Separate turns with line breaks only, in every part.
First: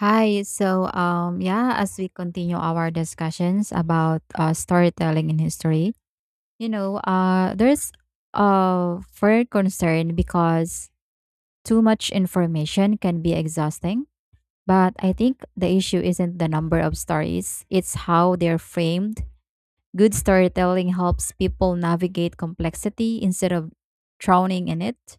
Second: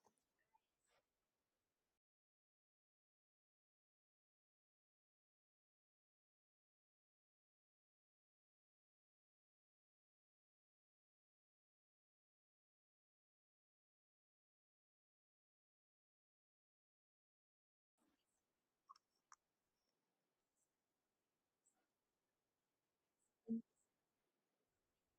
Hi. As we continue our discussions about storytelling in history, there's a fair concern because too much information can be exhausting. But I think the issue isn't the number of stories, it's how they're framed. Good storytelling helps people navigate complexity instead of drowning in it.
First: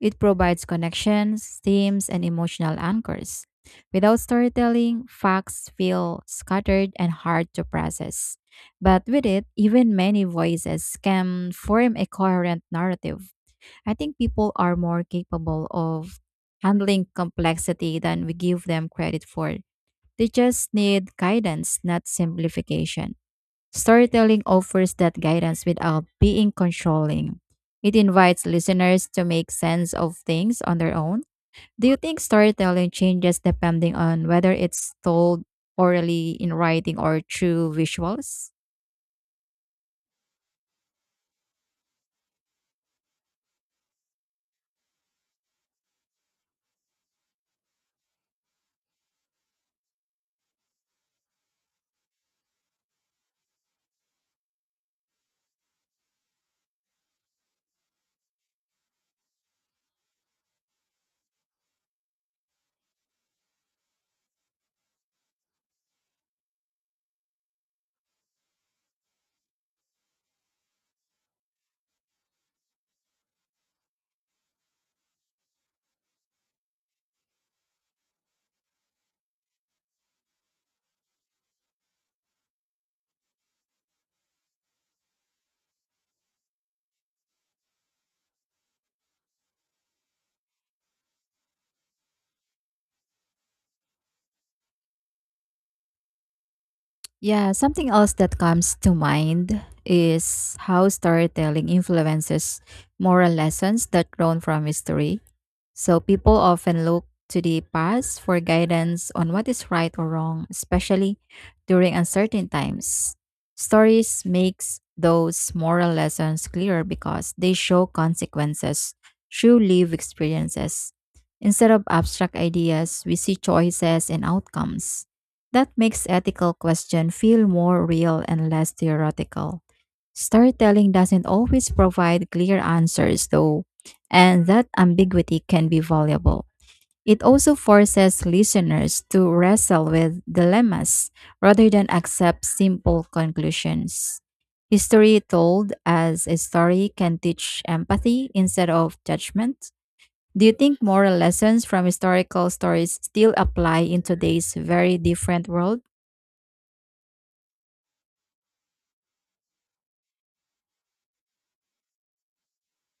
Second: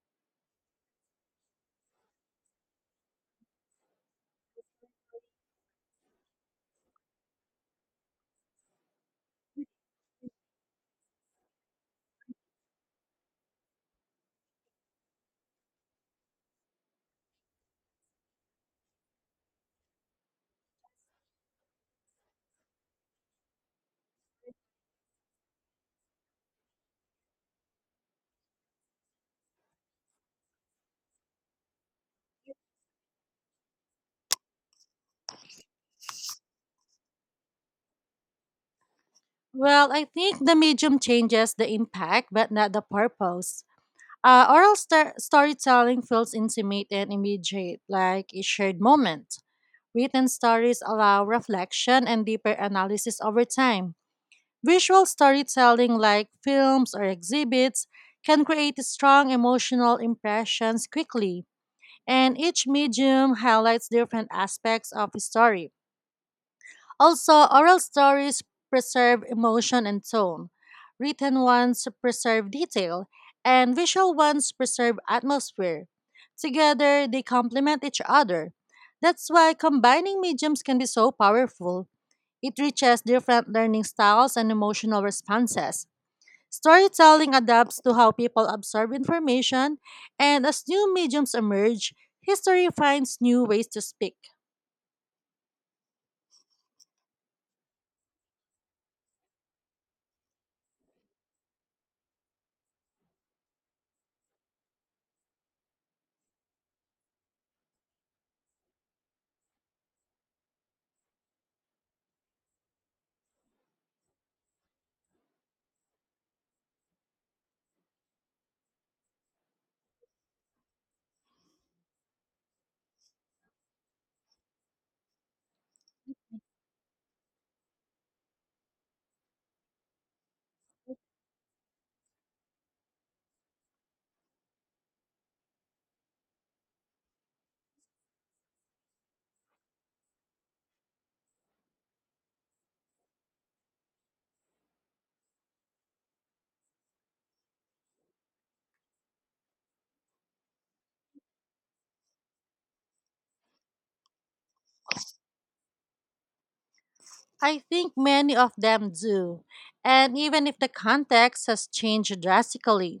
It provides connections, themes, and emotional anchors. Without storytelling, facts feel scattered and hard to process. But with it, even many voices can form a coherent narrative. I think people are more capable of handling complexity than we give them credit for. They just need guidance, not simplification. Storytelling offers that guidance without being controlling. It invites listeners to make sense of things on their own. Do you think storytelling changes depending on whether it's told orally in writing or through visuals?
Well, I think the medium changes the impact, but not the purpose. Storytelling feels intimate and immediate, like a shared moment. Written stories allow reflection and deeper analysis over time. Visual storytelling, like films or exhibits, can create strong emotional impressions quickly, and each medium highlights different aspects of a story. Also, oral stories preserve emotion and tone, written ones preserve detail, and visual ones preserve atmosphere. Together, they complement each other. That's why combining mediums can be so powerful. It reaches different learning styles and emotional responses. Storytelling adapts to how people absorb information, and as new mediums emerge, history finds new ways to speak.
Yeah, something else that comes to mind is how storytelling influences moral lessons that grown from history. So people often look to the past for guidance on what is right or wrong, especially during uncertain times. Stories makes those moral lessons clear because they show consequences through lived experiences. Instead of abstract ideas, we see choices and outcomes. That makes ethical question feel more real and less theoretical. Storytelling doesn't always provide clear answers though, and that ambiguity can be valuable. It also forces listeners to wrestle with dilemmas rather than accept simple conclusions. History told as a story can teach empathy instead of judgment. Do you think moral lessons from historical stories still apply in today's very different world?
I think many of them do. And even if the context has changed drastically,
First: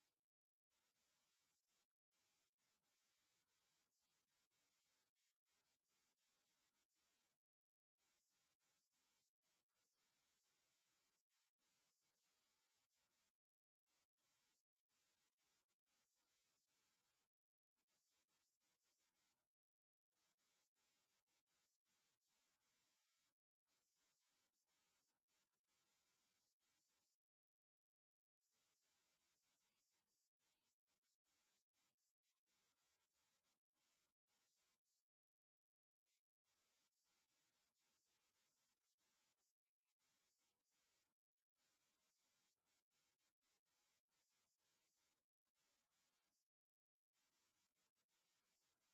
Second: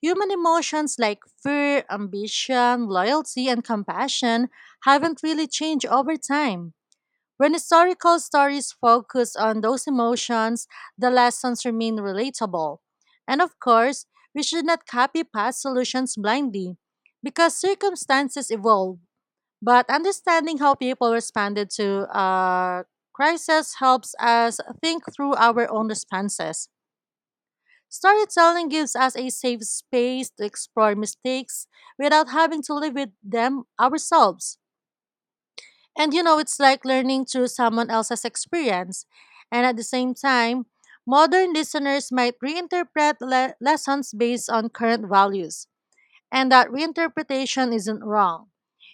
human emotions like fear, ambition, loyalty, and compassion haven't really changed over time. When historical stories focus on those emotions, the lessons remain relatable. And of course, we should not copy past solutions blindly because circumstances evolve but understanding how people responded to crisis helps us think through our own responses. Storytelling gives us a safe space to explore mistakes without having to live with them ourselves. And it's like learning through someone else's experience. And at the same time, modern listeners might reinterpret lessons based on current values. And that reinterpretation isn't wrong,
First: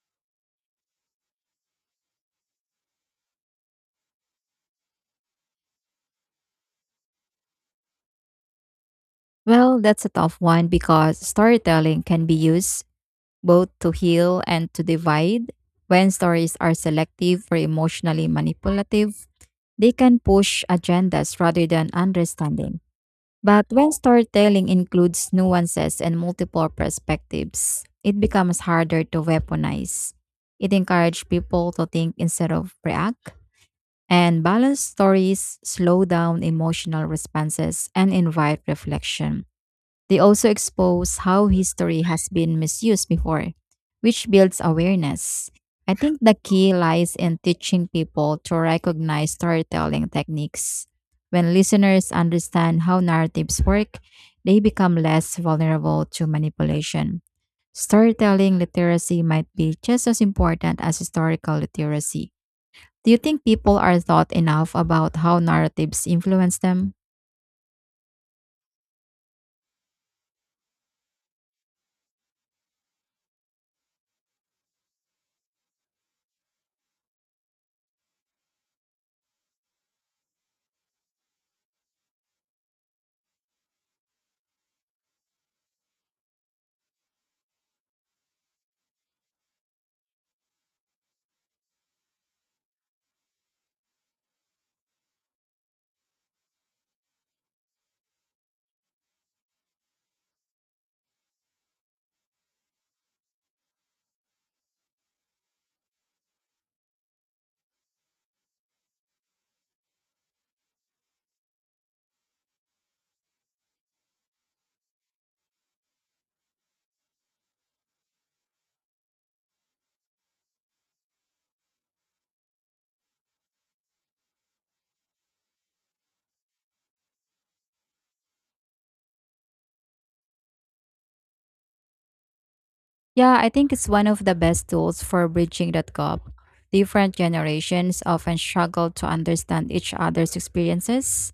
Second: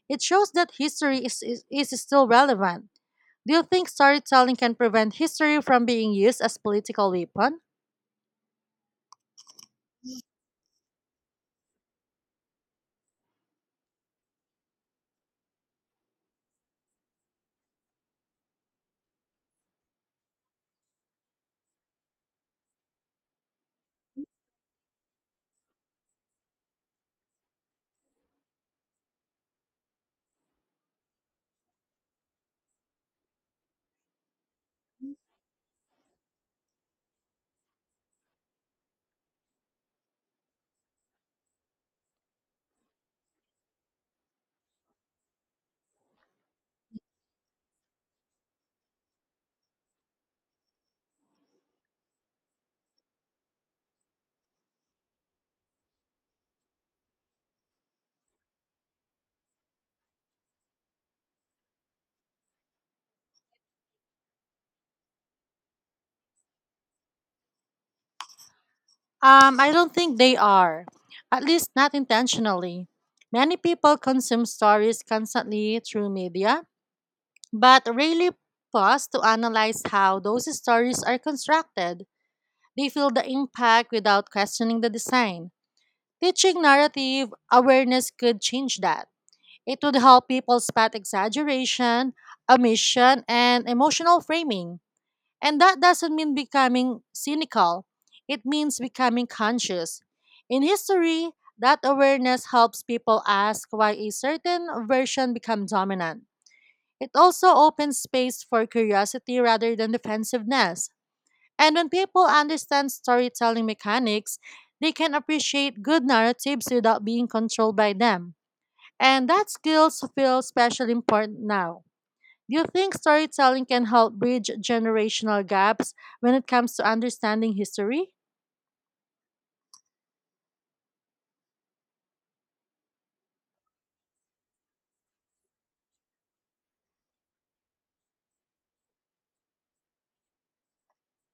it shows that history is still relevant. Do you think storytelling can prevent history from being used as political weapon?
Well, that's a tough one because storytelling can be used both to heal and to divide. When stories are selective or emotionally manipulative, they can push agendas rather than understanding. But when storytelling includes nuances and multiple perspectives, it becomes harder to weaponize. It encourages people to think instead of react. And balanced stories slow down emotional responses and invite reflection. They also expose how history has been misused before, which builds awareness. I think the key lies in teaching people to recognize storytelling techniques. When listeners understand how narratives work, they become less vulnerable to manipulation. Storytelling literacy might be just as important as historical literacy. Do you think people are thought enough about how narratives influence them?
I don't think they are, at least not intentionally. Many people consume stories constantly through media, but rarely pause to analyze how those stories are constructed. They feel the impact without questioning the design. Teaching narrative awareness could change that. It would help people spot exaggeration, omission, and emotional framing. And that doesn't mean becoming cynical, it means becoming conscious. In history, that awareness helps people ask why a certain version becomes dominant. It also opens space for curiosity rather than defensiveness. And when people understand storytelling mechanics, they can appreciate good narratives without being controlled by them. And that skills feel especially important now. Do you think storytelling can help bridge generational gaps when it comes to understanding history?
Yeah, I think it's one of the best tools for bridging that gap. Different generations often struggle to understand each other's experiences.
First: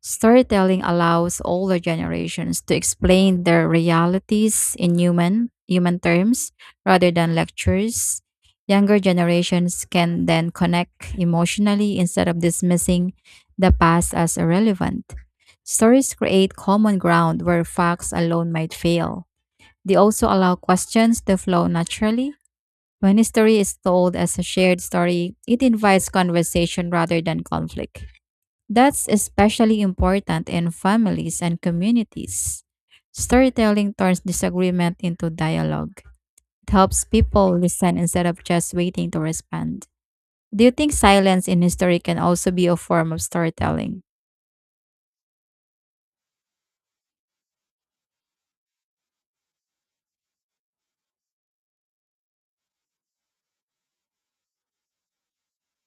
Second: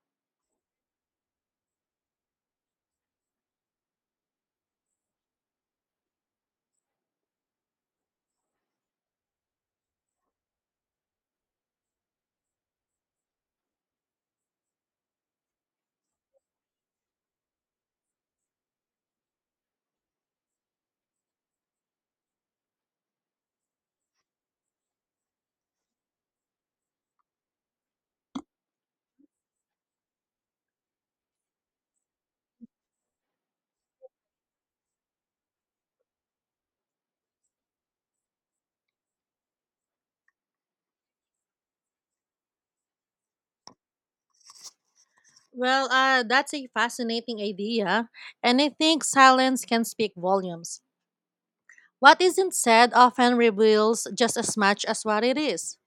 Storytelling allows older generations to explain their realities in human terms rather than lectures. Younger generations can then connect emotionally instead of dismissing the past as irrelevant. Stories create common ground where facts alone might fail. They also allow questions to flow naturally. When history is told as a shared story, it invites conversation rather than conflict. That's especially important in families and communities. Storytelling turns disagreement into dialogue. It helps people listen instead of just waiting to respond. Do you think silence in history can also be a form of storytelling?
Well, that's a fascinating idea, and I think silence can speak volumes. What isn't said often reveals just as much as what it is.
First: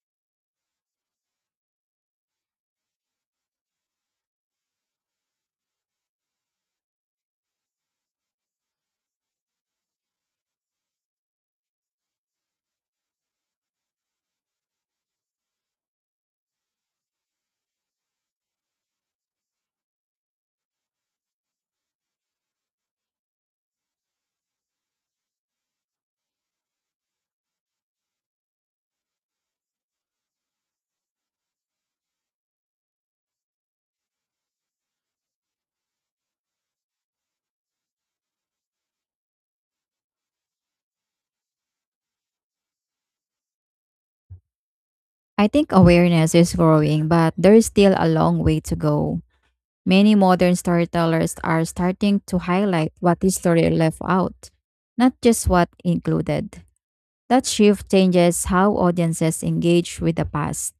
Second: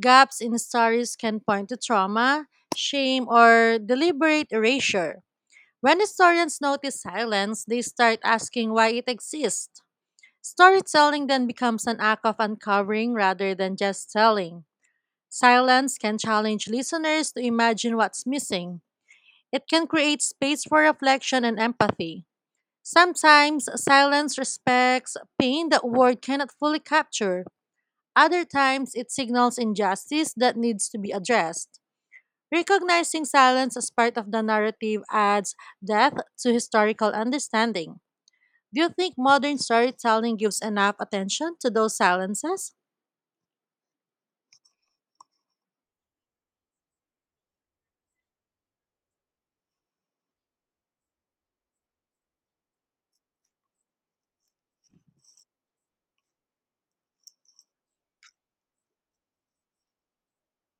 Gaps in stories can point to trauma, shame, or deliberate erasure. When historians notice silence, they start asking why it exists. Storytelling then becomes an act of uncovering rather than just telling. Silence can challenge listeners to imagine what's missing. It can create space for reflection and empathy. Sometimes silence respects pain that word cannot fully capture. Other times it signals injustice that needs to be addressed. Recognizing silence as part of the narrative adds depth to historical understanding. Do you think modern storytelling gives enough attention to those silences?
I think awareness is growing, but there is still a long way to go. Many modern storytellers are starting to highlight what history left out, not just what included. That shift changes how audiences engage with the past.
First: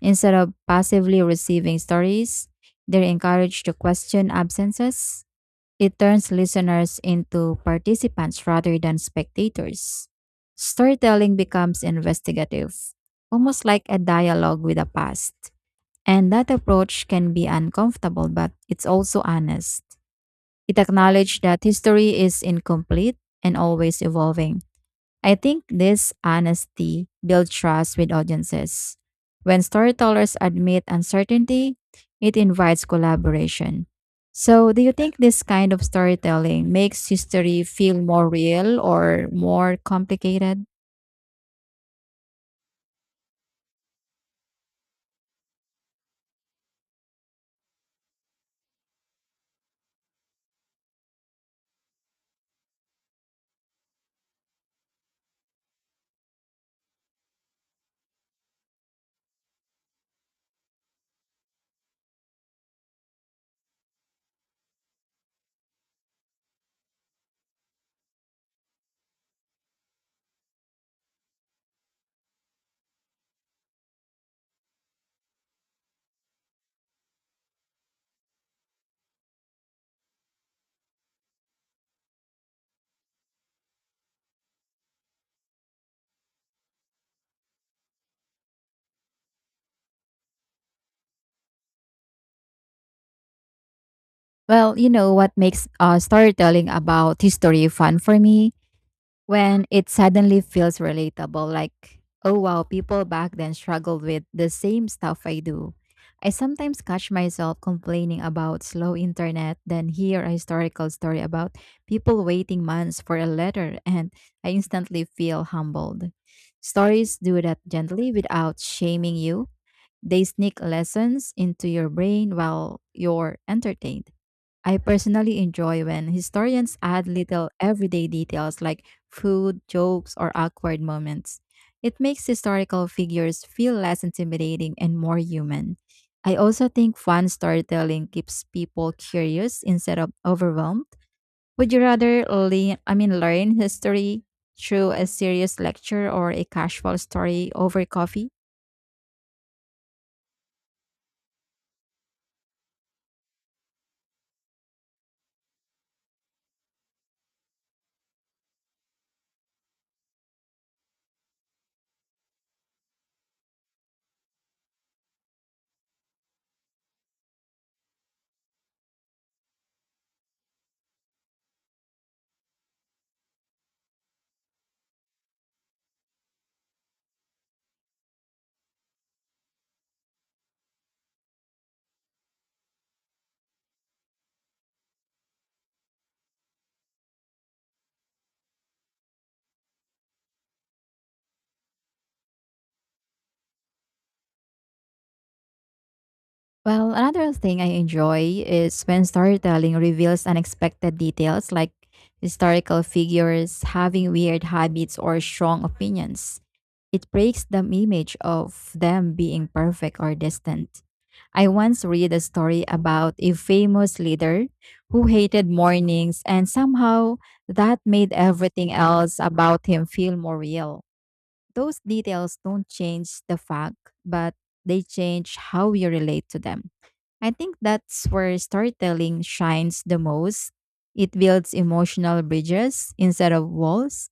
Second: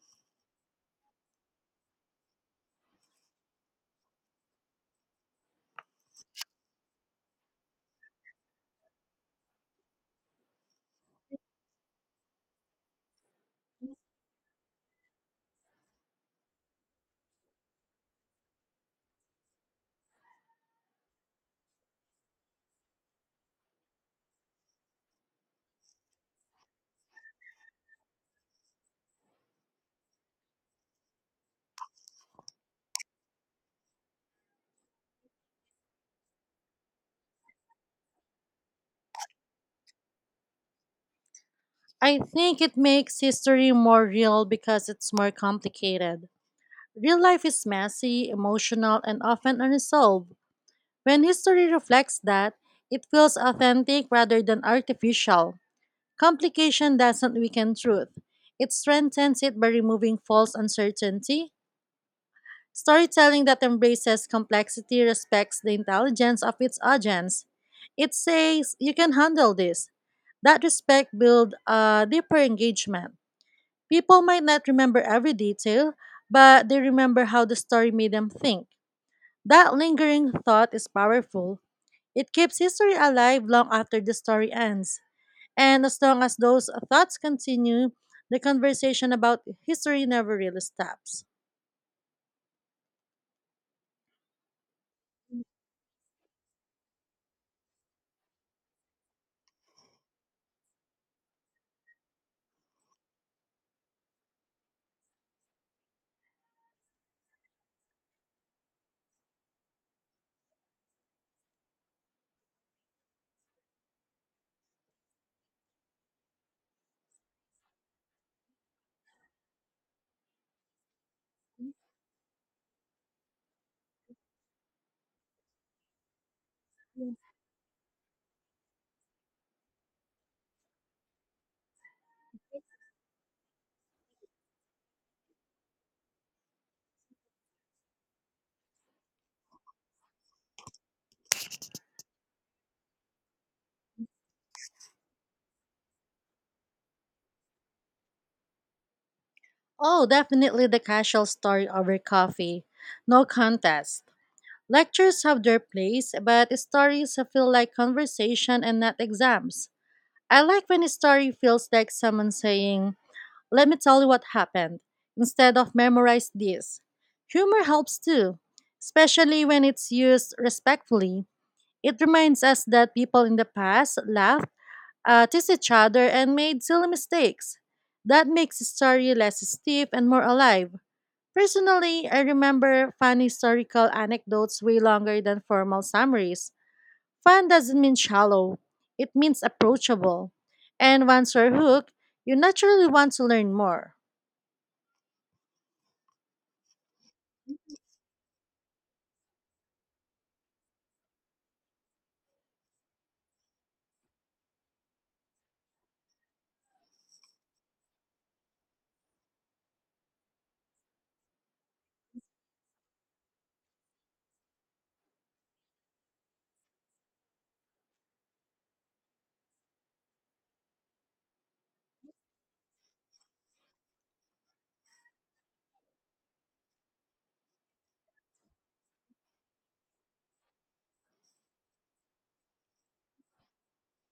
Instead of passively receiving stories, they're encouraged to question absences. It turns listeners into participants rather than spectators. Storytelling becomes investigative, almost like a dialogue with the past. And that approach can be uncomfortable, but it's also honest. It acknowledges that history is incomplete and always evolving. I think this honesty builds trust with audiences. When storytellers admit uncertainty, it invites collaboration. So, do you think this kind of storytelling makes history feel more real or more complicated?
I think it makes history more real because it's more complicated. Real life is messy, emotional, and often unresolved. When history reflects that, it feels authentic rather than artificial. Complication doesn't weaken truth, it strengthens it by removing false uncertainty. Storytelling that embraces complexity respects the intelligence of its audience. It says, You can handle this. That respect builds a deeper engagement. People might not remember every detail, but they remember how the story made them think. That lingering thought is powerful. It keeps history alive long after the story ends. And as long as those thoughts continue, the conversation about history never really stops.
Well, you know what makes storytelling about history fun for me? When it suddenly feels relatable, like, oh wow, people back then struggled with the same stuff I do. I sometimes catch myself complaining about slow internet, then hear a historical story about people waiting months for a letter, and I instantly feel humbled. Stories do that gently without shaming you. They sneak lessons into your brain while you're entertained. I personally enjoy when historians add little everyday details like food, jokes, or awkward moments. It makes historical figures feel less intimidating and more human. I also think fun storytelling keeps people curious instead of overwhelmed. Would you rather learn history through a serious lecture or a casual story over coffee?
Oh, definitely the casual story over coffee. No contest. Lectures have their place, but stories feel like conversation and not exams. I like when a story feels like someone saying, Let me tell you what happened. Instead of memorize this. Humor helps too, especially when it's used respectfully. It reminds us that people in the past laughed, teased each other, and made silly mistakes. That makes the story less stiff and more alive. Personally, I remember fun historical anecdotes way longer than formal summaries. Fun doesn't mean shallow, it means approachable. And once you're hooked, you naturally want to learn more.
Well, another thing I enjoy is when storytelling reveals unexpected details, like historical figures having weird habits or strong opinions. It breaks the image of them being perfect or distant. I once read a story about a famous leader who hated mornings, and somehow that made everything else about him feel more real. Those details don't change the fact, but they change how we relate to them. I think that's where storytelling shines the most. It builds emotional bridges instead of walls.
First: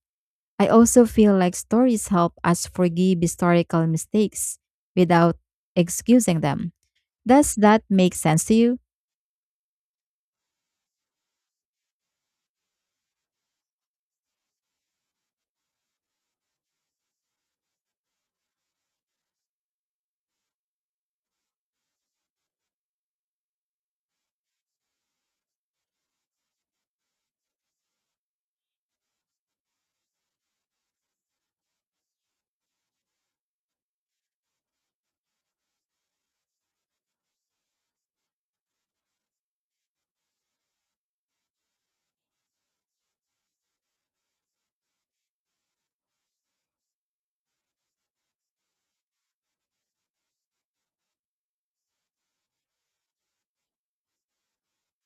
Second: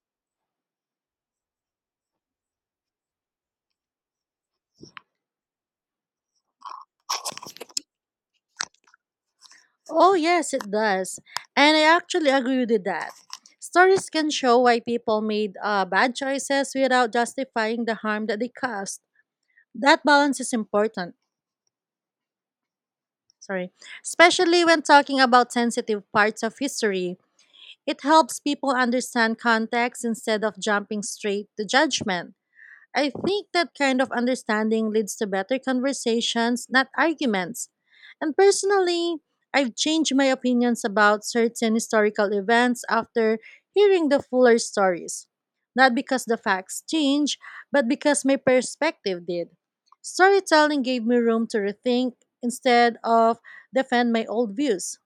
I also feel like stories help us forgive historical mistakes without excusing them. Does that make sense to you?
Oh, yes, it does. And I actually agree with that. Stories can show why people made bad choices without justifying the harm that they caused. That balance is important. Sorry. Especially when talking about sensitive parts of history, it helps people understand context instead of jumping straight to judgment. I think that kind of understanding leads to better conversations, not arguments. And personally, I've changed my opinions about certain historical events after hearing the fuller stories. Not because the facts change, but because my perspective did. Storytelling gave me room to rethink instead of defend my old views.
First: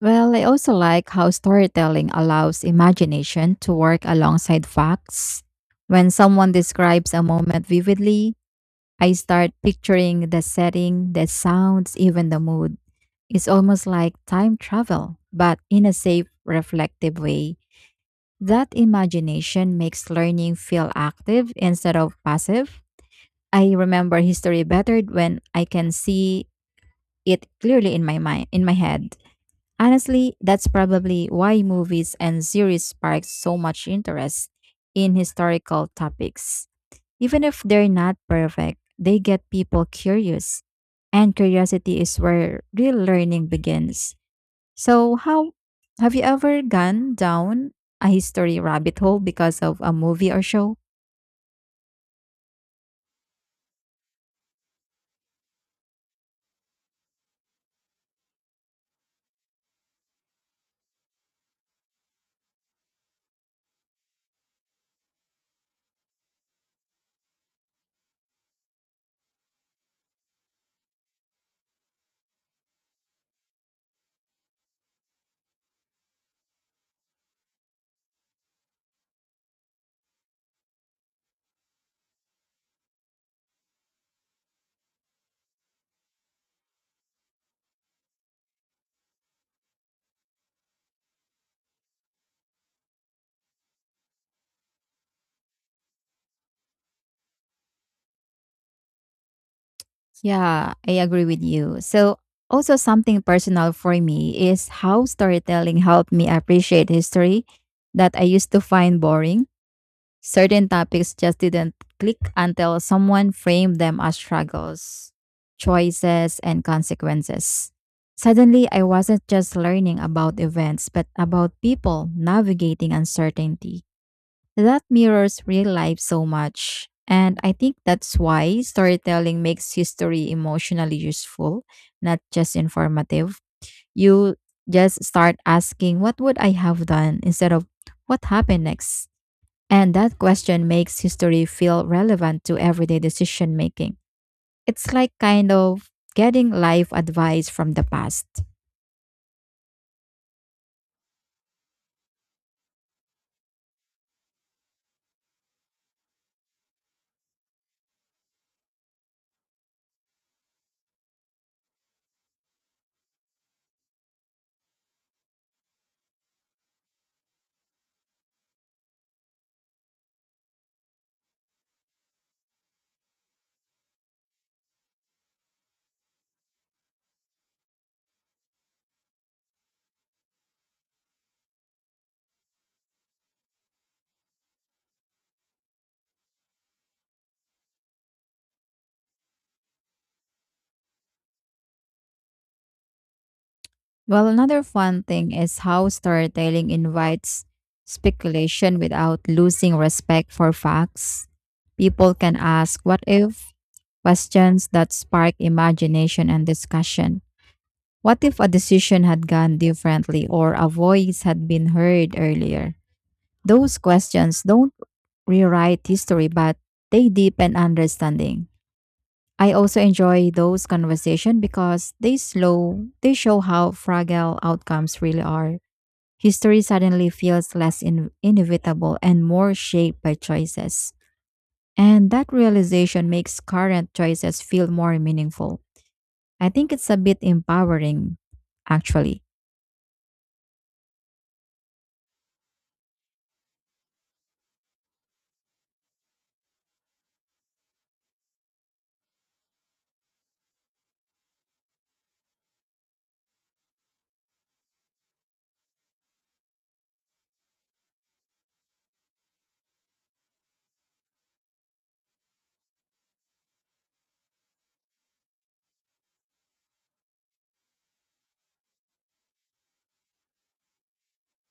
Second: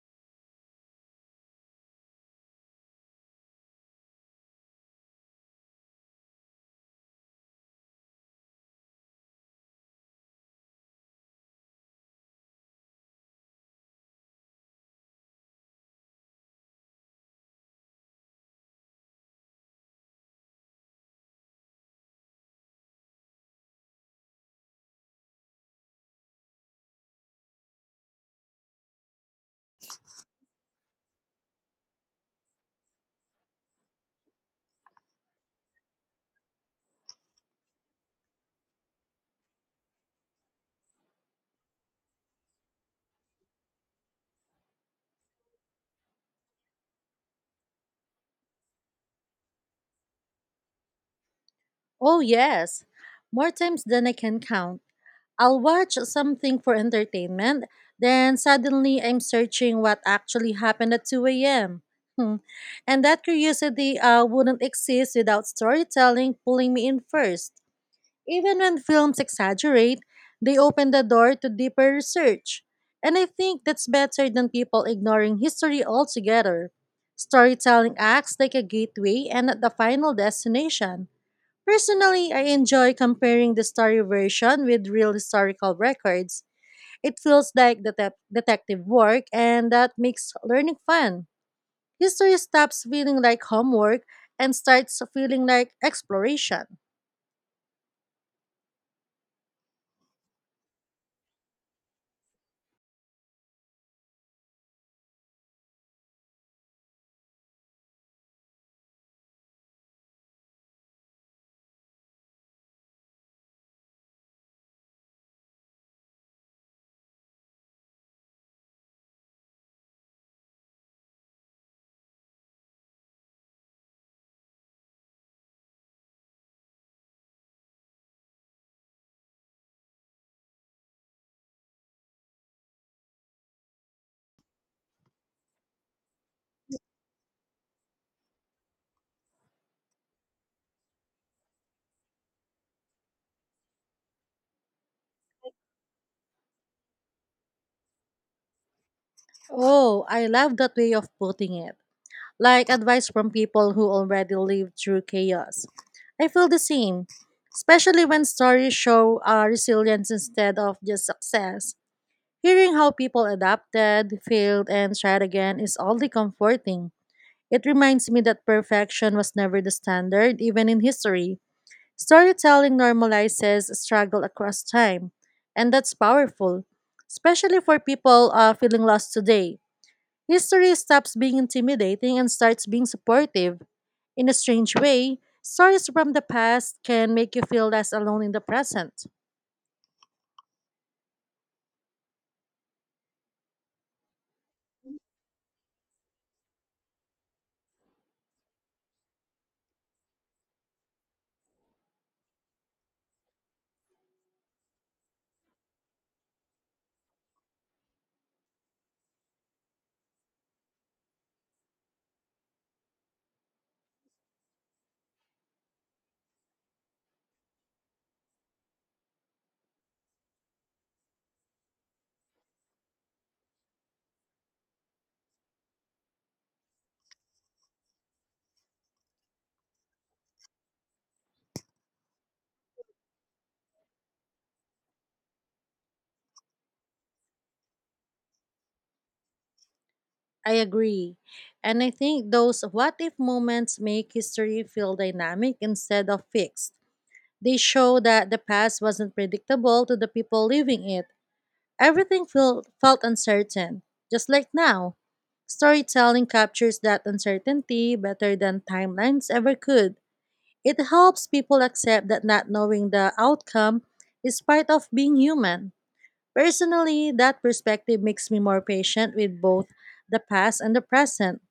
Well, I also like how storytelling allows imagination to work alongside facts. When someone describes a moment vividly, I start picturing the setting, the sounds, even the mood. It's almost like time travel, but in a safe, reflective way. That imagination makes learning feel active instead of passive. I remember history better when I can see it clearly in my mind, in my head. Honestly, that's probably why movies and series spark so much interest in historical topics. Even if they're not perfect, they get people curious. And curiosity is where real learning begins. So, how Have you ever gone down a history rabbit hole because of a movie or show?
Oh, yes, more times than I can count. I'll watch something for entertainment, then suddenly I'm searching what actually happened at 2 a.m. Hmm. And that curiosity wouldn't exist without storytelling pulling me in first. Even when films exaggerate, they open the door to deeper research. And I think that's better than people ignoring history altogether. Storytelling acts like a gateway and not the final destination. Personally, I enjoy comparing the story version with real historical records. It feels like detective work, and that makes learning fun. History stops feeling like homework and starts feeling like exploration.
Yeah, I agree with you. So, also something personal for me is how storytelling helped me appreciate history that I used to find boring. Certain topics just didn't click until someone framed them as struggles, choices, and consequences. Suddenly, I wasn't just learning about events, but about people navigating uncertainty. That mirrors real life so much. And I think that's why storytelling makes history emotionally useful, not just informative. You just start asking, "What would I have done?" instead of "What happened next?" And that question makes history feel relevant to everyday decision making. It's like, kind of getting life advice from the past.
Oh, I love that way of putting it. Like advice from people who already lived through chaos. I feel the same, especially when stories show resilience instead of just success. Hearing how people adapted, failed, and tried again is oddly comforting. It reminds me that perfection was never the standard, even in history. Storytelling normalizes struggle across time, and that's powerful, especially for people feeling lost today. History stops being intimidating and starts being supportive. In a strange way, stories from the past can make you feel less alone in the present.
Well, another fun thing is how storytelling invites speculation without losing respect for facts. People can ask what if questions that spark imagination and discussion. What if a decision had gone differently or a voice had been heard earlier? Those questions don't rewrite history, but they deepen understanding. I also enjoy those conversations because they show how fragile outcomes really are. History suddenly feels less inevitable and more shaped by choices. And that realization makes current choices feel more meaningful. I think it's a bit empowering, actually.
I agree. And I think those what if moments make history feel dynamic instead of fixed. They show that the past wasn't predictable to the people living it. Everything felt uncertain, just like now. Storytelling captures that uncertainty better than timelines ever could. It helps people accept that not knowing the outcome is part of being human. Personally, that perspective makes me more patient with both the past and the present.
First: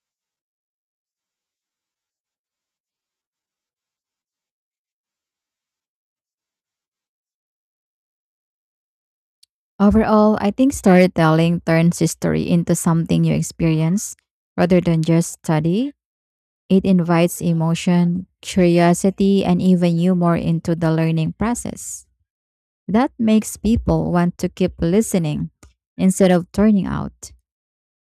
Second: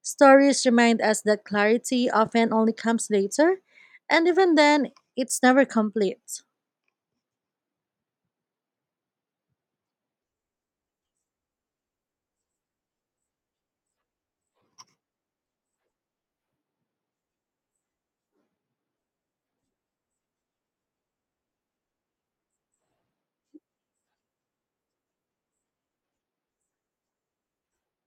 Stories remind us that clarity often only comes later, and even then, it's never complete.
Overall, I think storytelling turns history into something you experience rather than just study. It invites emotion, curiosity, and even humor into the learning process. That makes people want to keep listening instead of turning out.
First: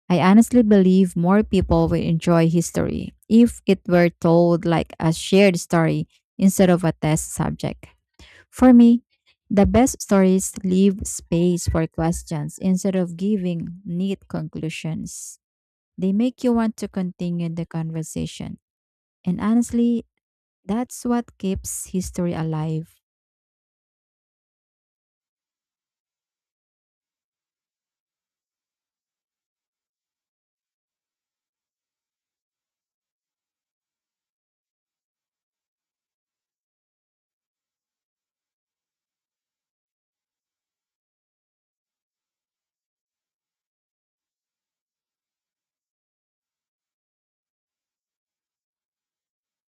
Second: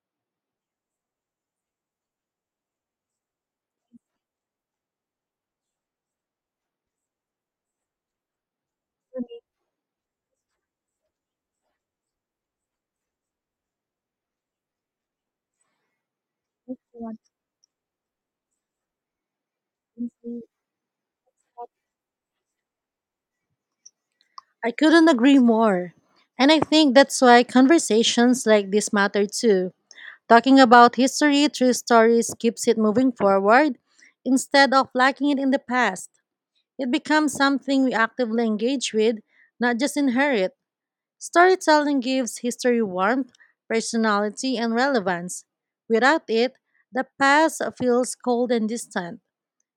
I honestly believe more people will enjoy history if it were told like a shared story instead of a test subject. For me, the best stories leave space for questions instead of giving neat conclusions. They make you want to continue the conversation. And honestly, that's what keeps history alive.
I couldn't agree more. And I think that's why conversations like this matter too. Talking about history through stories keeps it moving forward instead of lacking it in the past. It becomes something we actively engage with, not just inherit. Storytelling gives history warmth, personality, and relevance. Without it, the past feels cold and distant.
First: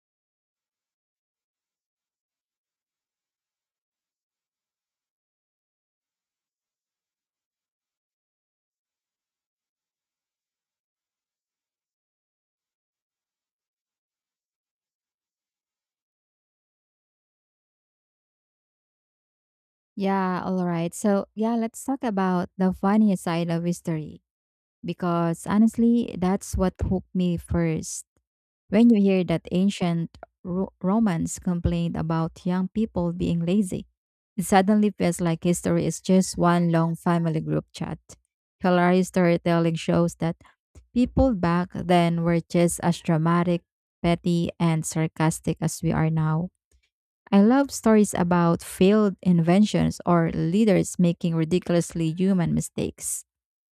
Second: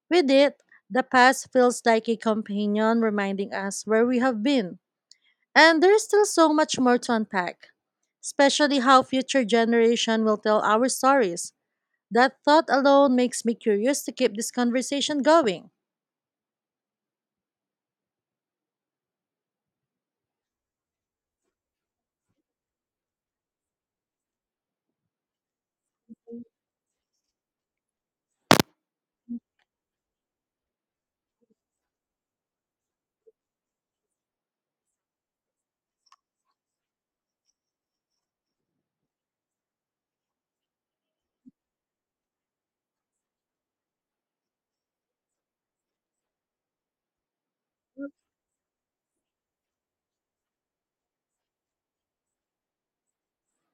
With it, the past feels like a companion reminding us where we have been. And there is still so much more to unpack, especially how future generation will tell our stories. That thought alone makes me curious to keep this conversation going.
Yeah, all right. So, yeah, let's talk about the funny side of history because honestly, that's what hooked me first. When you hear that ancient Romans complained about young people being lazy, it suddenly feels like history is just one long family group chat. Hilarious storytelling shows that people back then were just as dramatic, petty, and sarcastic as we are now. I love stories about failed inventions or leaders making ridiculously human mistakes.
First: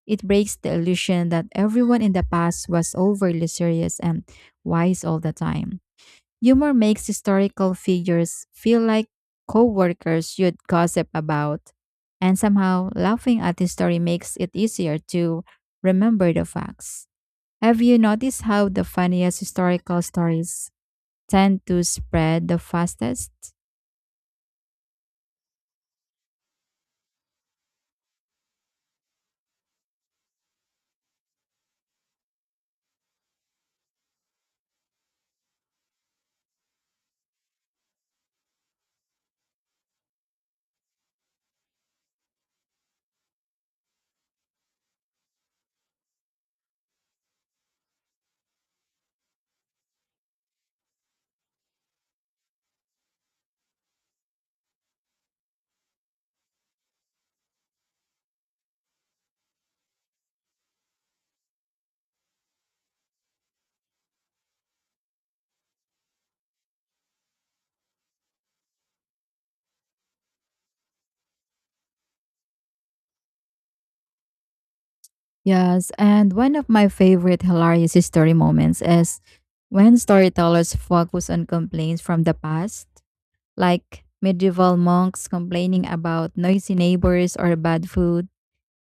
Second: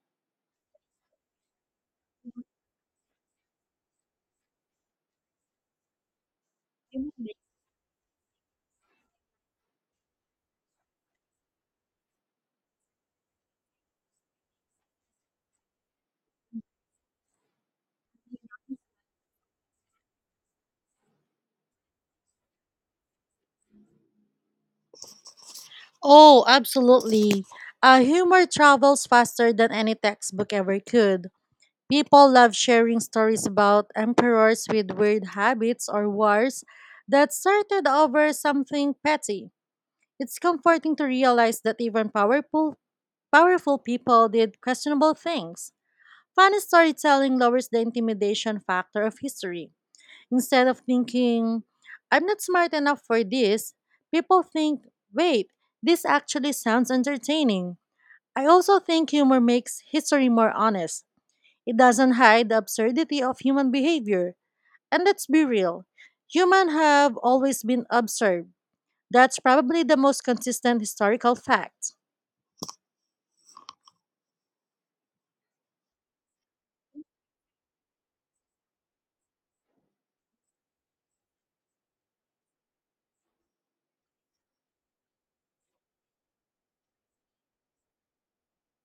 It breaks the illusion that everyone in the past was overly serious and wise all the time. Humor makes historical figures feel like coworkers you'd gossip about, and somehow laughing at the story makes it easier to remember the facts. Have you noticed how the funniest historical stories tend to spread the fastest?
Oh, absolutely. Humor travels faster than any textbook ever could. People love sharing stories about emperors with weird habits or wars that started over something petty. It's comforting to realize that even powerful people did questionable things. Funny storytelling lowers the intimidation factor of history. Instead of thinking, I'm not smart enough for this, people think, wait, this actually sounds entertaining. I also think humor makes history more honest, it doesn't hide the absurdity of human behavior. And let's be real, humans have always been absurd. That's probably the most consistent historical fact.
Yes, and one of my favorite hilarious story moments is when storytellers focus on complaints from the past, like medieval monks complaining about noisy neighbors or bad food.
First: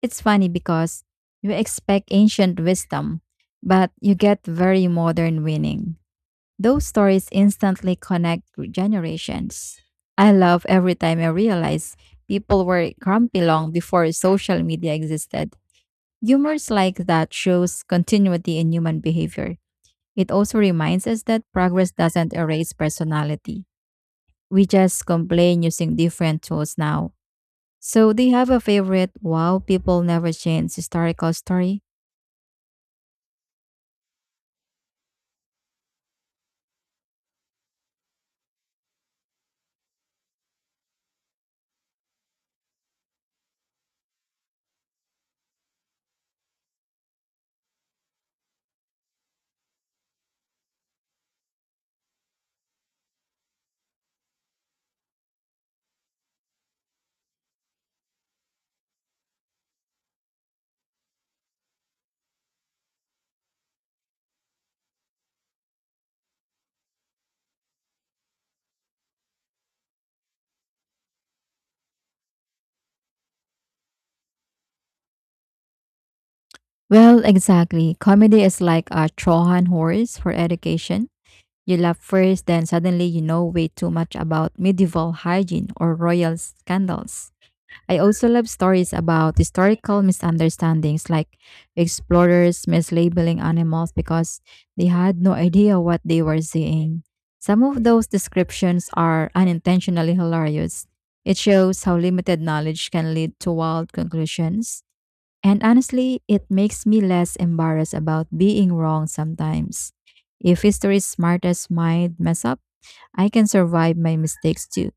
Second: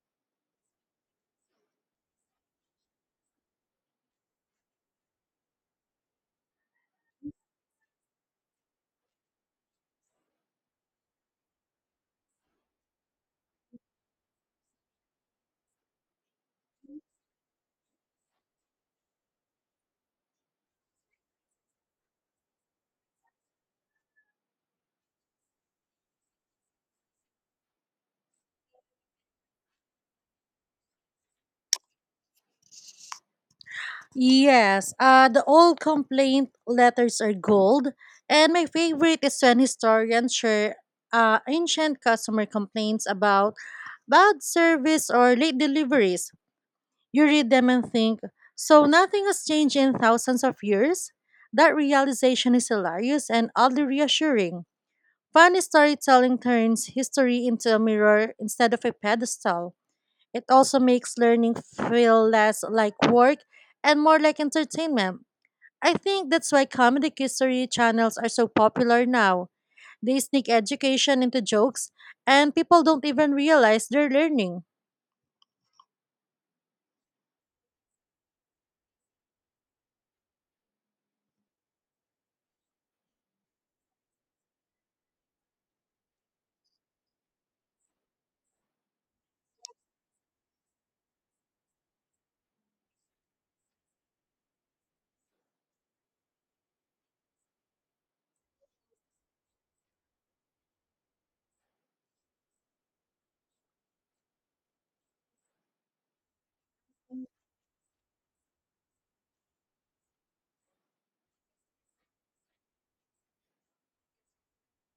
It's funny because you expect ancient wisdom, but you get very modern winning. Those stories instantly connect with generations. I love every time I realize people were grumpy long before social media existed. Humors like that shows continuity in human behavior. It also reminds us that progress doesn't erase personality. We just complain using different tools now. So, do you have a favorite wow people never change historical story?
Yes, the old complaint letters are gold, and my favorite is when historians share ancient customer complaints about bad service or late deliveries. You read them and think, so nothing has changed in thousands of years? That realization is hilarious and oddly reassuring. Funny storytelling turns history into a mirror instead of a pedestal. It also makes learning feel less like work and more like entertainment. I think that's why comedic history channels are so popular now. They sneak education into jokes, and people don't even realize they're learning.
Well, exactly. Comedy is like a Trojan horse for education. You laugh first, then suddenly you know way too much about medieval hygiene or royal scandals. I also love stories about historical misunderstandings, like explorers mislabeling animals because they had no idea what they were seeing. Some of those descriptions are unintentionally hilarious. It shows how limited knowledge can lead to wild conclusions. And honestly, it makes me less embarrassed about being wrong sometimes. If history's smartest mind mess up, I can survive my mistakes too.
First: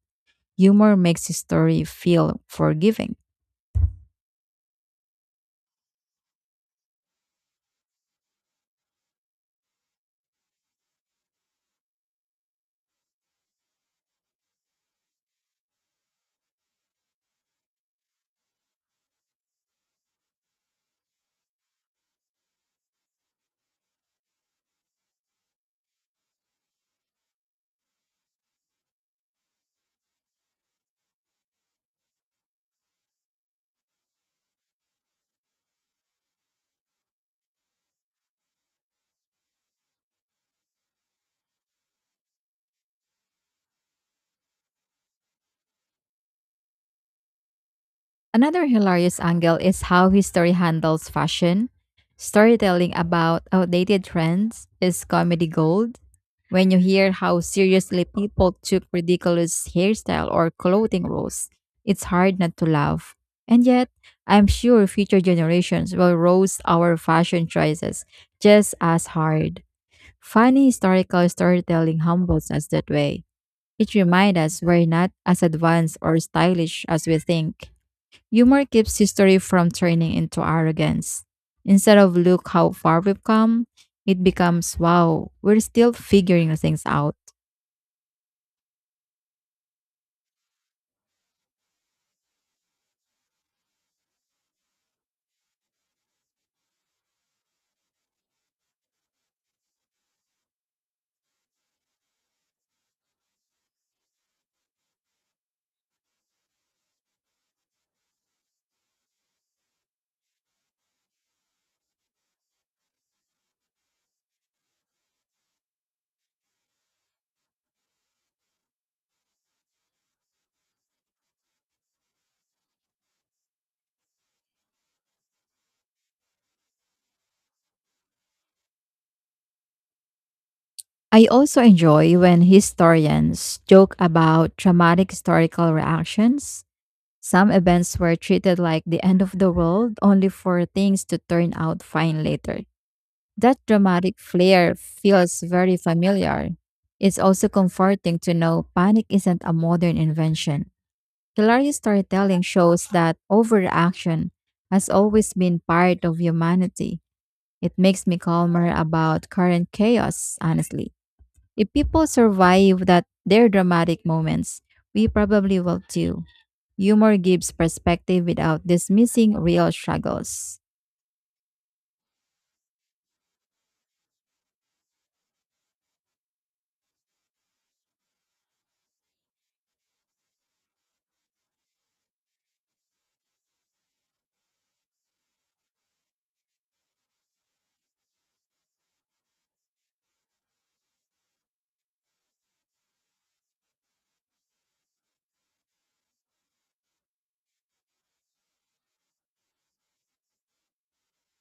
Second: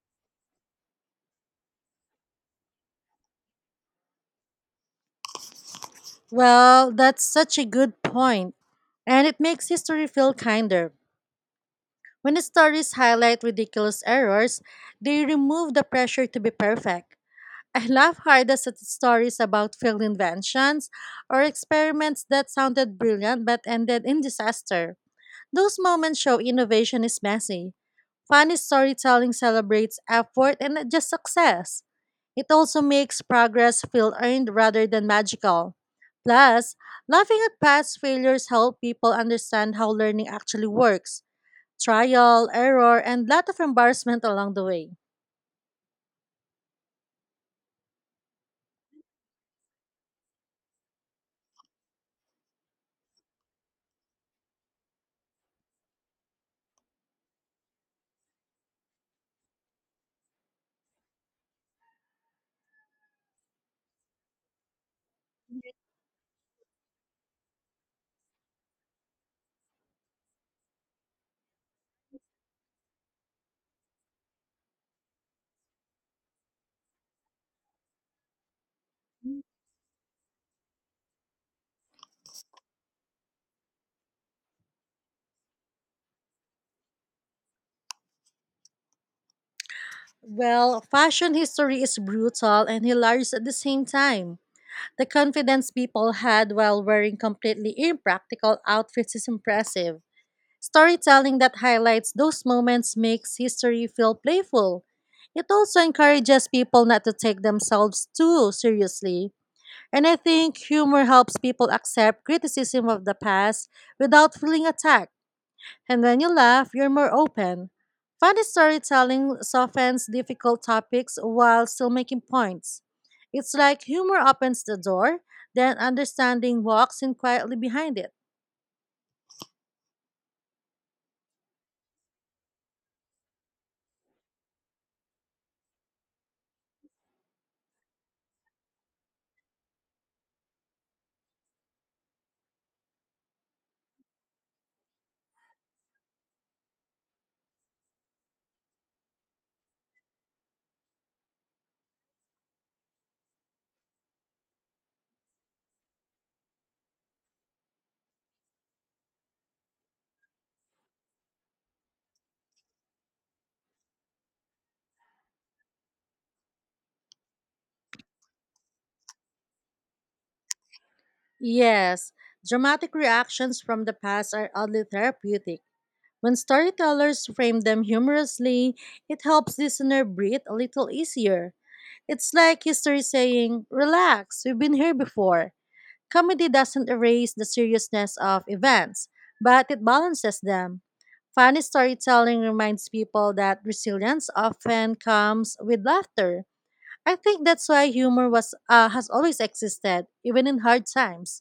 Humor makes history feel forgiving.
Well, that's such a good point, and it makes history feel kinder. When stories highlight ridiculous errors, they remove the pressure to be perfect. I laugh hardest at stories about failed inventions or experiments that sounded brilliant but ended in disaster. Those moments show innovation is messy. Funny storytelling celebrates effort and not just success. It also makes progress feel earned rather than magical. Plus, laughing at past failures help people understand how learning actually works, trial, error, and lot of embarrassment along the way.
Another hilarious angle is how history handles fashion. Storytelling about outdated trends is comedy gold. When you hear how seriously people took ridiculous hairstyle or clothing rules, it's hard not to laugh. And yet, I'm sure future generations will roast our fashion choices just as hard. Funny historical storytelling humbles us that way. It reminds us we're not as advanced or stylish as we think. Humor keeps history from turning into arrogance. Instead of "look how far we've come," it becomes "wow, we're still figuring things out."
Well, fashion history is brutal and hilarious at the same time. The confidence people had while wearing completely impractical outfits is impressive. Storytelling that highlights those moments makes history feel playful. It also encourages people not to take themselves too seriously. And I think humor helps people accept criticism of the past without feeling attacked. And when you laugh, you're more open. Funny storytelling softens difficult topics while still making points. It's like humor opens the door, then understanding walks in quietly behind it.
I also enjoy when historians joke about dramatic historical reactions. Some events were treated like the end of the world only for things to turn out fine later. That dramatic flair feels very familiar. It's also comforting to know panic isn't a modern invention. Hilarious storytelling shows that overreaction has always been part of humanity. It makes me calmer about current chaos, honestly. If people survive that their dramatic moments, we probably will too. Humor gives perspective without dismissing real struggles.
Yes, dramatic reactions from the past are oddly therapeutic. When storytellers frame them humorously, it helps listener breathe a little easier. It's like history saying, "Relax, we've been here before." Comedy doesn't erase the seriousness of events, but it balances them. Funny storytelling reminds people that resilience often comes with laughter. I think that's why humor was has always existed, even in hard times.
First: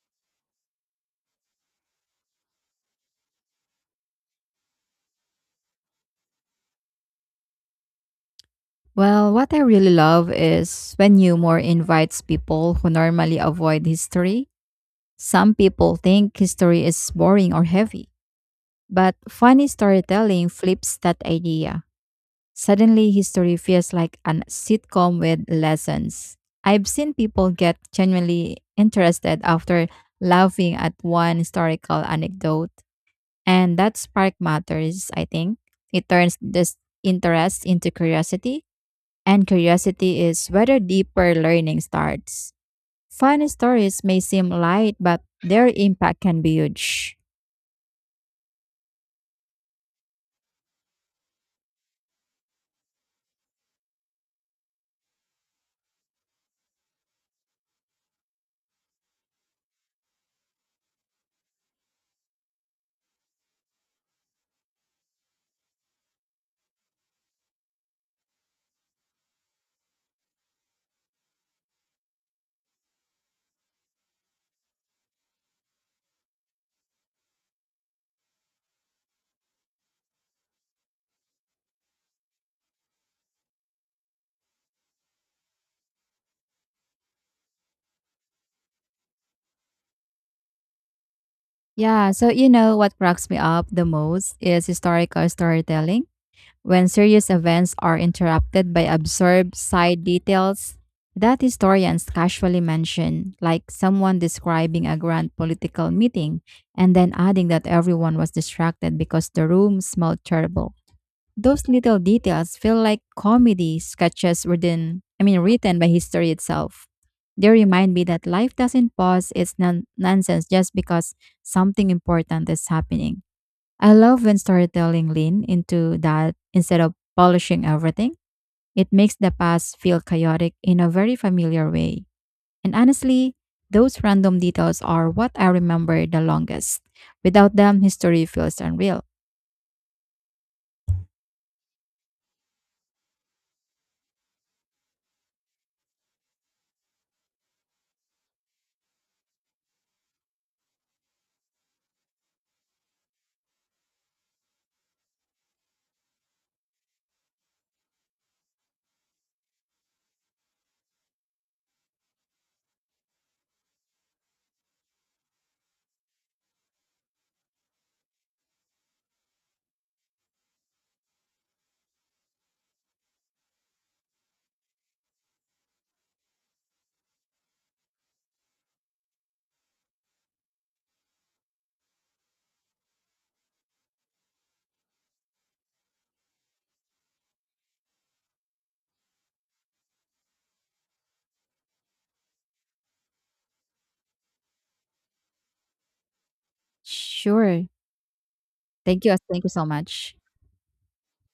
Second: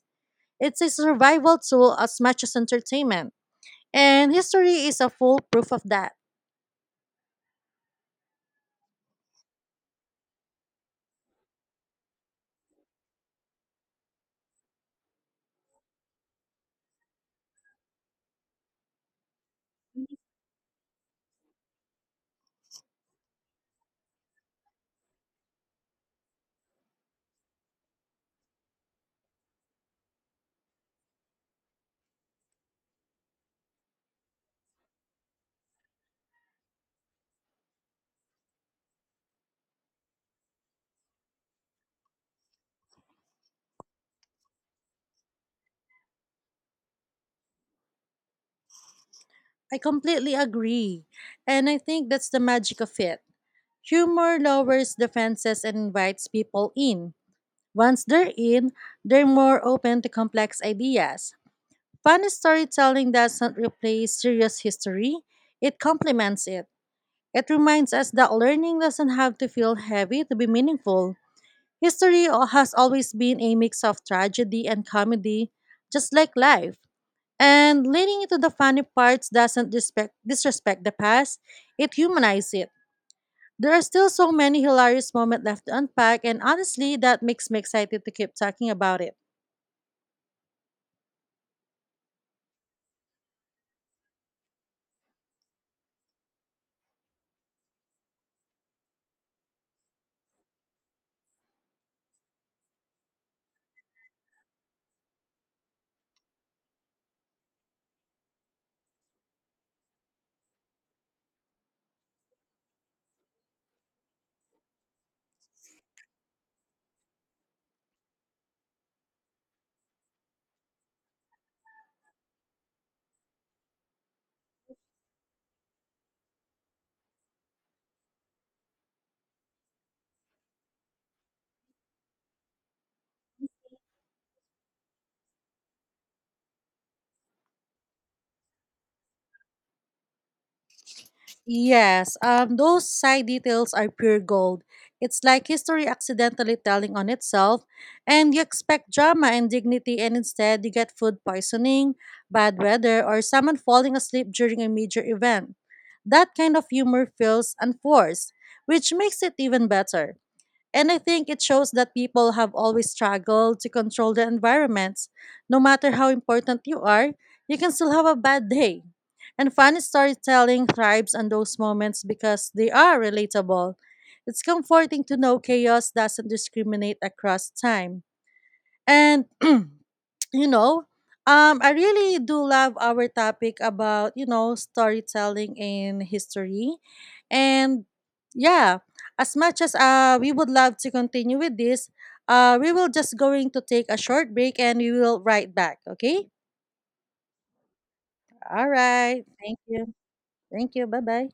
It's a survival tool as much as entertainment. And history is a full proof of that.
Well, what I really love is when humor invites people who normally avoid history. Some people think history is boring or heavy, but funny storytelling flips that idea. Suddenly, history feels like a sitcom with lessons. I've seen people get genuinely interested after laughing at one historical anecdote, and that spark matters, I think. It turns this interest into curiosity, and curiosity is where deeper learning starts. Funny stories may seem light, but their impact can be huge.
I completely agree. And I think that's the magic of it. Humor lowers defenses and invites people in. Once they're in, they're more open to complex ideas. Fun storytelling doesn't replace serious history, it complements it. It reminds us that learning doesn't have to feel heavy to be meaningful. Has always been a mix of tragedy and comedy, just like life. And leaning into the funny parts doesn't disrespect the past, it humanizes it. There are still so many hilarious moments left to unpack, and honestly, that makes me excited to keep talking about it.
Yeah, so you know what cracks me up the most is historical storytelling. When serious events are interrupted by absurd side details that historians casually mention, like someone describing a grand political meeting and then adding that everyone was distracted because the room smelled terrible. Those little details feel like comedy sketches written by history itself. They remind me that life doesn't pause its nonsense just because something important is happening. I love when storytelling lean into that instead of polishing everything. It makes the past feel chaotic in a very familiar way. And honestly, those random details are what I remember the longest. Without them, history feels unreal.
Yes, those side details are pure gold. It's like history accidentally telling on itself, and you expect drama and dignity, and instead you get food poisoning, bad weather, or someone falling asleep during a major event. That kind of humor feels unforced, which makes it even better. And I think it shows that people have always struggled to control their environments. No matter how important you are, you can still have a bad day. And funny storytelling thrives on those moments because they are relatable. It's comforting to know chaos doesn't discriminate across time. And you know, I really do love our topic about storytelling in history, and yeah, as much as we would love to continue with this, we will just going to take a short break and we will right back. Okay.
Sure.
All
Thank you.
right.
Thank you
Thank
so
you.
much.
Thank you. Bye bye.